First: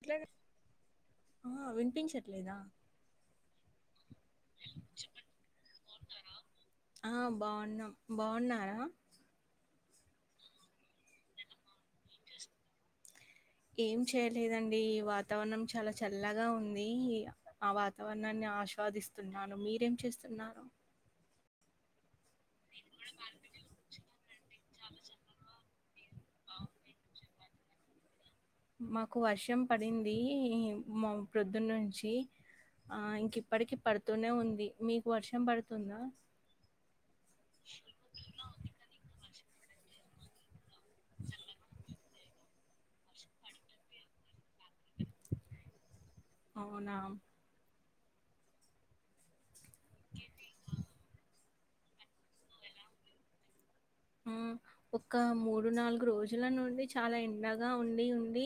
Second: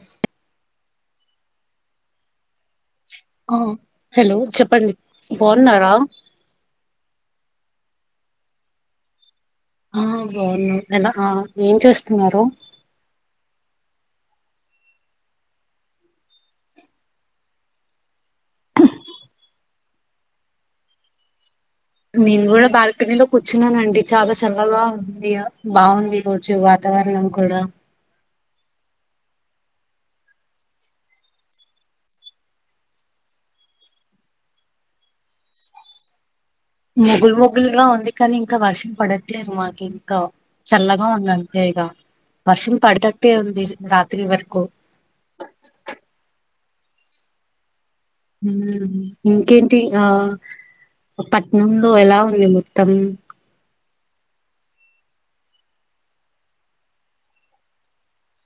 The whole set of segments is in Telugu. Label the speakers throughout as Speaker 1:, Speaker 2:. Speaker 1: ఇట్లదే ఆహ విన్పించట్లేదా
Speaker 2: ఆ హలో చెప్పండి బాగున్నారా
Speaker 1: ఆ బాగున్నాం బాగున్నారా
Speaker 2: ఆ బాను ఎలా ఆ ఏం చేస్తున్నారు
Speaker 1: ఏం చేయలేదండి ఈ వాతావరణం చాలా చల్లగా ఉంది ఆ వాతావరణం నాన్ని ఆశ్వాదిస్తున్నాను మీ ఏం చేస్తున్నారు
Speaker 2: నేను కూడా బాల్కనీలో కూర్చున్నానండి చాలా చల్లగా ఉంది ఇగ బాగుంది వొచ్చే వాతావరణం కూడా
Speaker 1: మాకు వర్షం పడింది మా ప్రొద్దున్న నుంచి ఇంక ఇప్పటికిీ పడుతూనే ఉంది మీకు వర్షం పడుతుందా
Speaker 2: ముగుల్ ముగుల్గా ఉంది కానీ ఇంకా వర్షం పడద్ ప్లీజ్ మాకింకా చల్లగా ఉందంతె ఇగ వర్షం పడటట్టే ఉంది రాత్రి వరకు
Speaker 1: అవునా
Speaker 2: ఇంకేంటి ఆ పట్నంలో ఎలా ఉంది మొత్తం
Speaker 1: ఒ మూడు నాలుగు రోజుల నుండి చాలా ఎండగా ఉండి ఉండి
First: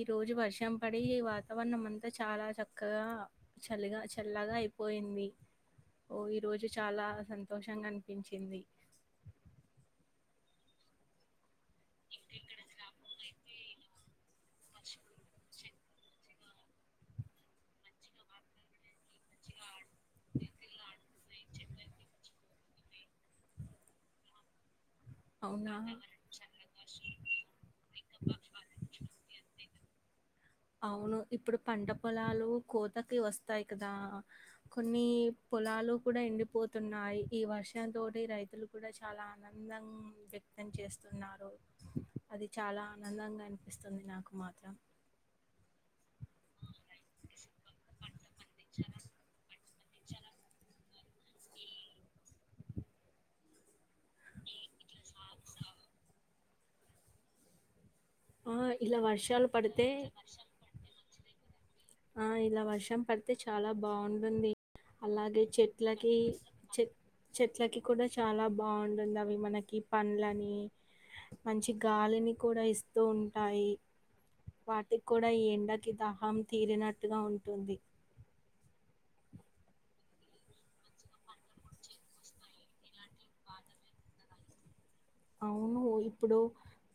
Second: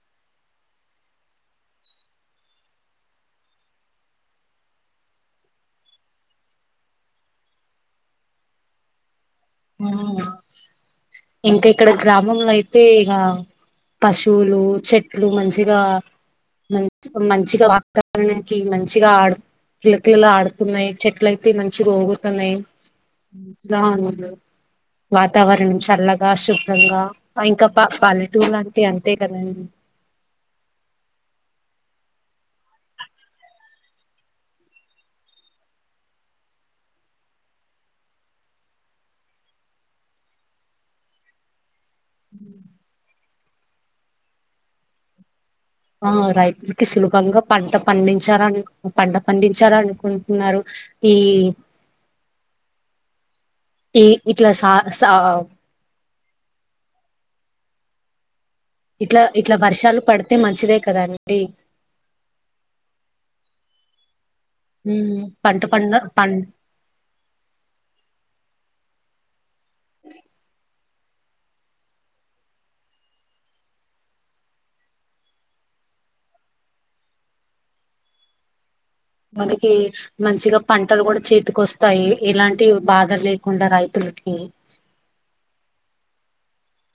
Speaker 1: ఈరోజు వర్షం పడి వాతావరణం అంతా చాలా చక్కగా చల్లిగా చల్లగా అయిపోయింది ఓ ఈరోజు చాలా సంతోషంగా అనిపించింది
Speaker 2: ఇంకా ఇక్కడ గ్రామంలో అయితే ఇక పశువులు చెట్లు మంచిగా మ మంచిగా వాతావణనికి మంచిగా ఆడు పిలకిలా ఆడుతున్నాయి చెట్ల మంచిగా ఊగు తున్నాయి
Speaker 1: అవునా?
Speaker 2: వాతావరణం చల్లగా శుభ్రంగా ఇంకా పల్లెటూరూ అంటే అంత అంతే కదండీ
Speaker 1: అవును ఇప్పుడు పంట పొలాలు కోతకి వస్తాయి కదా కొన్ని పొలాలు కూడా ఎండిపోతున్నాయి ఈ వర్షం తోటి రైతులు కూడా చాలా ఆనందం వ్యక్తం చేస్తున్నారు అది చాలా ఆనందంగా ఇస్తుంది నాకు మాత్రం [inaudible]
Speaker 2: ఆ రైతులకి సులభంగా పంట పండించారని పంట పండించారాని కుంటున్నారు ఈ ఏ ఇట్లా సా
Speaker 1: ఆ ఇలా
Speaker 2: ఇట్లా
Speaker 1: వర్షాలు
Speaker 2: ఇట్లా
Speaker 1: పడితే
Speaker 2: వర్షాలు పడితే మంచిదే కదాండి
Speaker 1: ఆ ఇలా వర్షం పడితే చాలా బాగుంది అలాగే
Speaker 2: పంట పండ
Speaker 1: చెట్లకి
Speaker 2: పం
Speaker 1: చె చెట్లకి కూడా చాలా బాగుంటుంది అవి మనకి క పను లన్ని మంచి గాలిని కూడా ఇస్తూ ఉంటాయి వాటికి కూడా ఎండకి దహం తీరినట్టుగా ఉంటుంది
Speaker 2: మనకి మంచిగా పంటలు కూడా చేతికి వస్తాయి ఎలాంటి బాధ లేకుండా రైతులకి
Speaker 1: అవును ఇప్పుడు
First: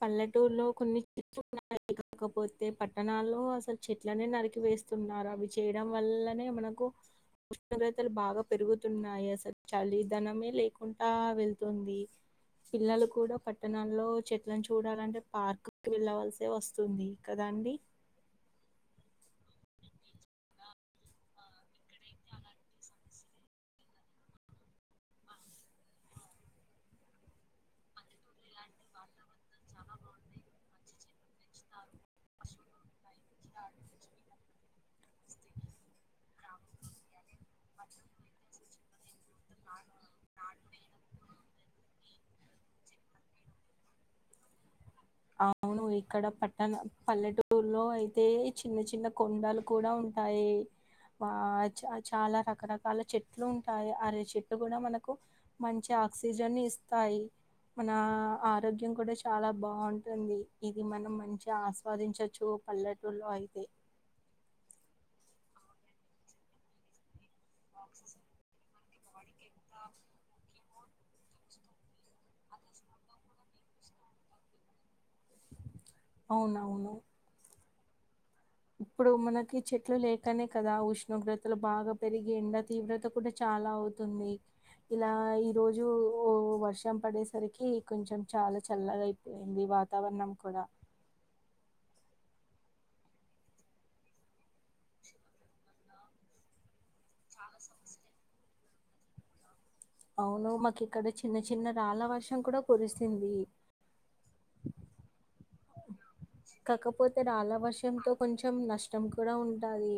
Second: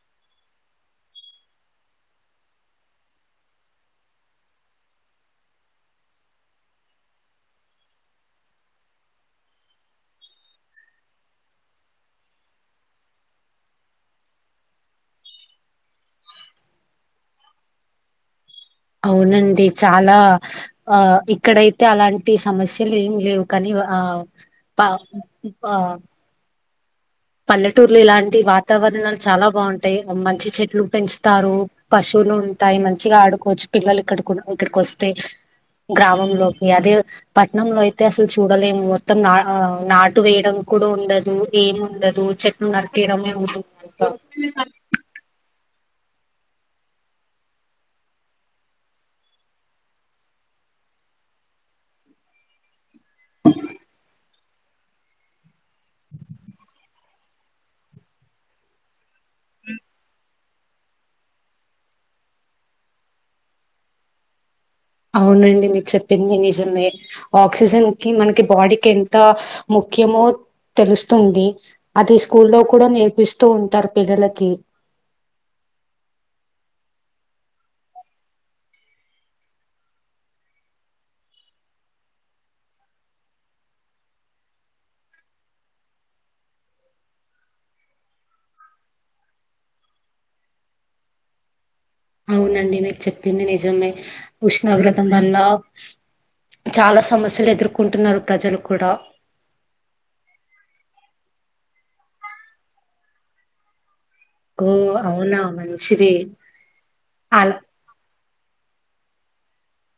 Speaker 1: పల్లెటూరులో కొన్ని ఉన్నాయి కాకపోతే పట్టణాల్లో అసలు చెట్లనే నరికి వేస్తున్నారు అవి చేయడం వల్లనే మనకు ఉష్ణోగ్రతలు బాగా పెరుగుతున్నాయి అసలు చలిదనమే లేకుండా వెళ్తుంది పిల్లలు కూడా పట్టణాల్లో చెట్లను చూడాలంటే పార్క్ వెళ్ళవలస వస్తుంది కదాండి
Speaker 2: అవునండి చాలా ఆ ఇక్కడైతే అలాంటి సమస్యలు ఏమి లేవు కానీ ఆ ఆ పల్లెటూర్లు ఇలాంటి వాతావరణాలు చాలా బాగుంటాయి మంచి చెట్లు పెంచుతారు పశువులు ఉంటాయి మంచిగా ఆడుకోవచ్చు పిల్లలు ఇక్కడ కూడా ఇక్కడికి వస్తే గ్రామంలోకి అదే పట్నంలో అయితే అసలు చూడలేము మొత్తం నా ఆ నా టు వేయడం కూడా ఉండదు ఏమి ఉండదు ఉ [unintelligible]
Speaker 1: అవును ఇక్కడ పట్టణ పల్లెటూరులో అయితే చిన్న చిన్న కొండలు కూడా ఉంటాయి ఆ చ చాలా రకరక చాలా చెట్లు ఉంటాయి అర చెట్ కూడా మనకు మంచి ఆక్సిజన్ ఇస్తాయి మన ఆరోగ్యం కూడా చాలా బాగుంట ఉంటుంది ఇది మనం మంచిగా ఆస్వాదించచ్చు పల్లెటూలో అయితే
Speaker 2: అవునండి మీకు చెప్పింది నిజమే ఆక్సిజన్కి మనకి బాడీ ఎంత ముఖ్యమో తెలుస్తుంది అది స్కూల్లో కూడా నేర్పిస్తూ ఉంటారు పిల్లలకి
Speaker 1: అవునవును ఇప్పుడు మనకి చెట్లు లేకనే కదా ఉష్ణోగ్రతలు బాగా పెరిగి ఎండ తీవ్రత కూడా చాలా అవుతుంది ఇలా ఈ రోజుఓ వర్షం పడేసరికి కొంచెం చాలా చల్లగా అయిపోయింది వాతావరణం కూడా
Speaker 2: అవునండి మీకు చెప్పింది నిజమే ఉష్ణోగ్రతం వల్ల చాలా సమస్యలు ఎదుర్కొంటున్నారు ప్రజలు కూడా
Speaker 1: అవును మాకు ఇక్కడ చిన్న చిన్న రాళ్ళ వర్షం కూడా కురిసింది
Speaker 2: ఓ అవునా మ
Speaker 1: కాకపోతే రాళ వషంతో కొంచెం కొంచెం నష్టం కూడా ఉంటది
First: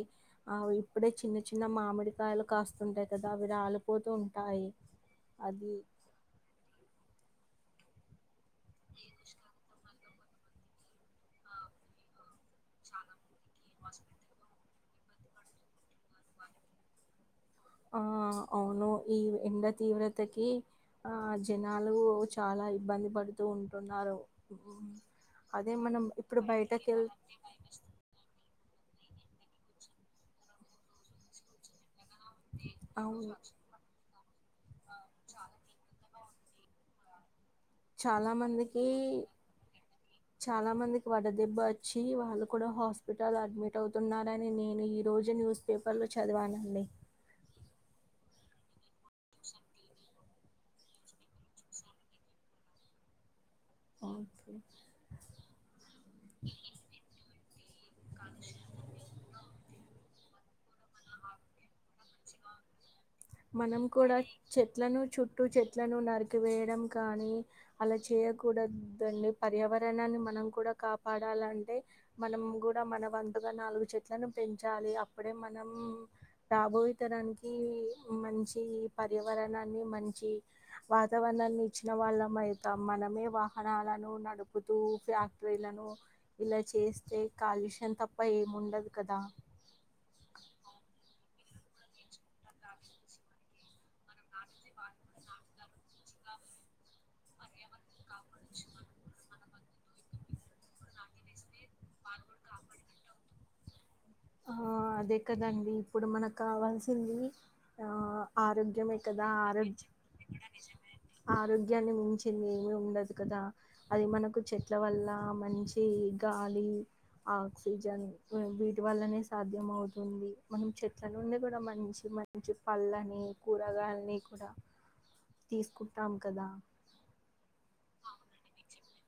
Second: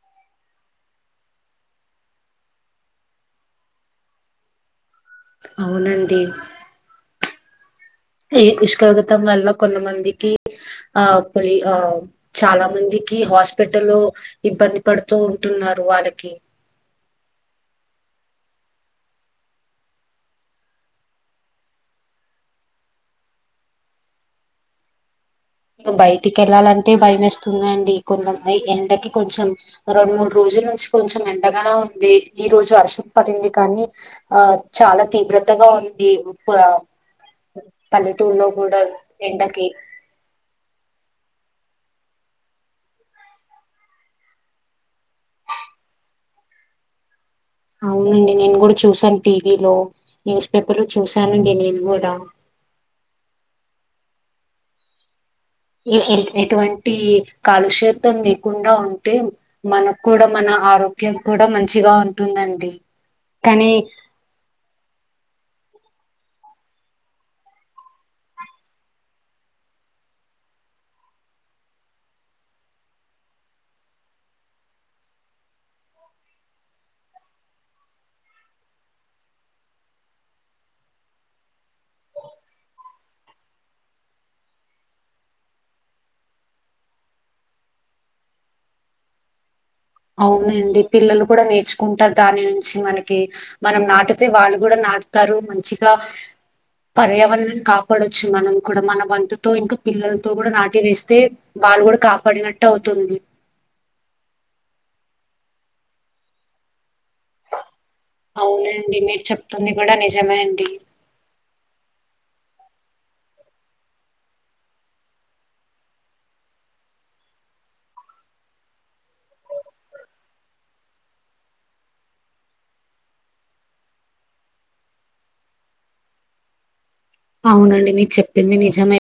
Speaker 1: ఇప్పుడే చిన్న చిన్న మామిడికాయలు కాస్తుంటాయి కదా అవి రాలిపోతూ ఉంటాయి అది
Speaker 2: అవునండి ఈ ఉష్కగత వల్ల కొంతమంది ఆ పరి ఆ చాలా మందికి హాస్పిటల్లో ఇబ్బంది పడుతూ ఉంటున్నారు వాళ్ళకి
Speaker 1: ఆ అవును ఈ ఎండ తీవ్రతకి ఆ జనాలు చాలా ఇబ్బంది పడుతూ ఉంటున్నారు అదే
Speaker 2: ఇక
Speaker 1: మనం
Speaker 2: బయటికి
Speaker 1: ఇప్పుడు
Speaker 2: వెళ్ళాలంటే
Speaker 1: బయటకెళ్
Speaker 2: భయం వస్తుందండి కొందం అ ఎండకి కొంచెం రెండు మూడు రోజుల నుంచి కొంచెం ఎండగాన ఈ రోజు వర్షం
Speaker 1: అవును
Speaker 2: పడింది కానీ ఆ చాలా తీవ్రతగా ఉంది
Speaker 1: చాలా
Speaker 2: పల్లెటూర్లో కూడా
Speaker 1: మందికి
Speaker 2: ఎండకి
Speaker 1: కొంతమందికి వడ్డదేబ్బ వచ్చి వాళ్ళు కూడా హాస్పిటల్ అడ్మిట్ అవుతున్నారని నేను ఈరోజు న్యూస్ పేపర్లో చదివానండి
Speaker 2: అవునండి నేను కూడా చూసాను టీవీలో న్యూస్ పేపర్ లో చూసానండి నేను కూడా
Speaker 1: కే
Speaker 2: ఏ ఎటువంటి కాలుషేతం లేకుండా ఉంటే మనకు కూడా మన ఆరోగ్యం కూడా మంచిగా ఉంటుందండి కానీ
Speaker 1: మనం కూడా చెట్లను చుట్టూ చెట్ చెట్లను నరికివేయడం కానీ అలా చేయకూడదండి పర్యావరణాన్ని మనం కూడా కాపాడాలంటే మనం కూడా మన వంతుగా నాలుగు చెట్లను పెంచాలి అప్పుడే మనం రాబోయిేతరానికి మంచి పర్యావరణాన్ని మంచి వాతావరణాన్ని ఇచ్చిన వాళ్ళం అవుతాం మనమే వాహనాలను నడుపుతూ ఫ్యాక్టరీలను ఇలా చేస్తే కాలుష్యం తప్ప ఏముండదు కదా
Speaker 2: అవునండి పిల్లలు కూడా నేర్చుకుంటారు దాని నుంచి మనకి మనం నాటితే వాళ్ళు కూడా నాటుతారు మంచిగా పర్యావరణం కాక పడొచ్చు మనం కూడా మన వంతు తో ఇంకా పిల్లలతో కూడా నాటి వేస్తే వాళ్ళు కూడా కాపాడినట్టు అవుతుంది
Speaker 1: ఆ అదే కదండి ఇప్పుడు మనకు కావాల్స వింది ఆ ఆరోగ్యమే
Speaker 2: అవునండి మీరు
Speaker 1: కదా ఆరోగ
Speaker 2: చెప్తుంది కూడా నిజమే అండి
Speaker 1: ఆరోగ్యాన్ని మించింది ఉండదు కదా అది మనకు చెట్ల వల్ల మంచి గాలి ఆక్సిజన్ వటి వల్లనే సాధ్యం అవుతుంది మనం చెట్ల నుండి కూడా మంచి మంచి పళ్ళని కూరగాయలని కూడా తీసుకుంటాం కదా
Speaker 2: అవునండి మీరు చెప్పింది నిజమే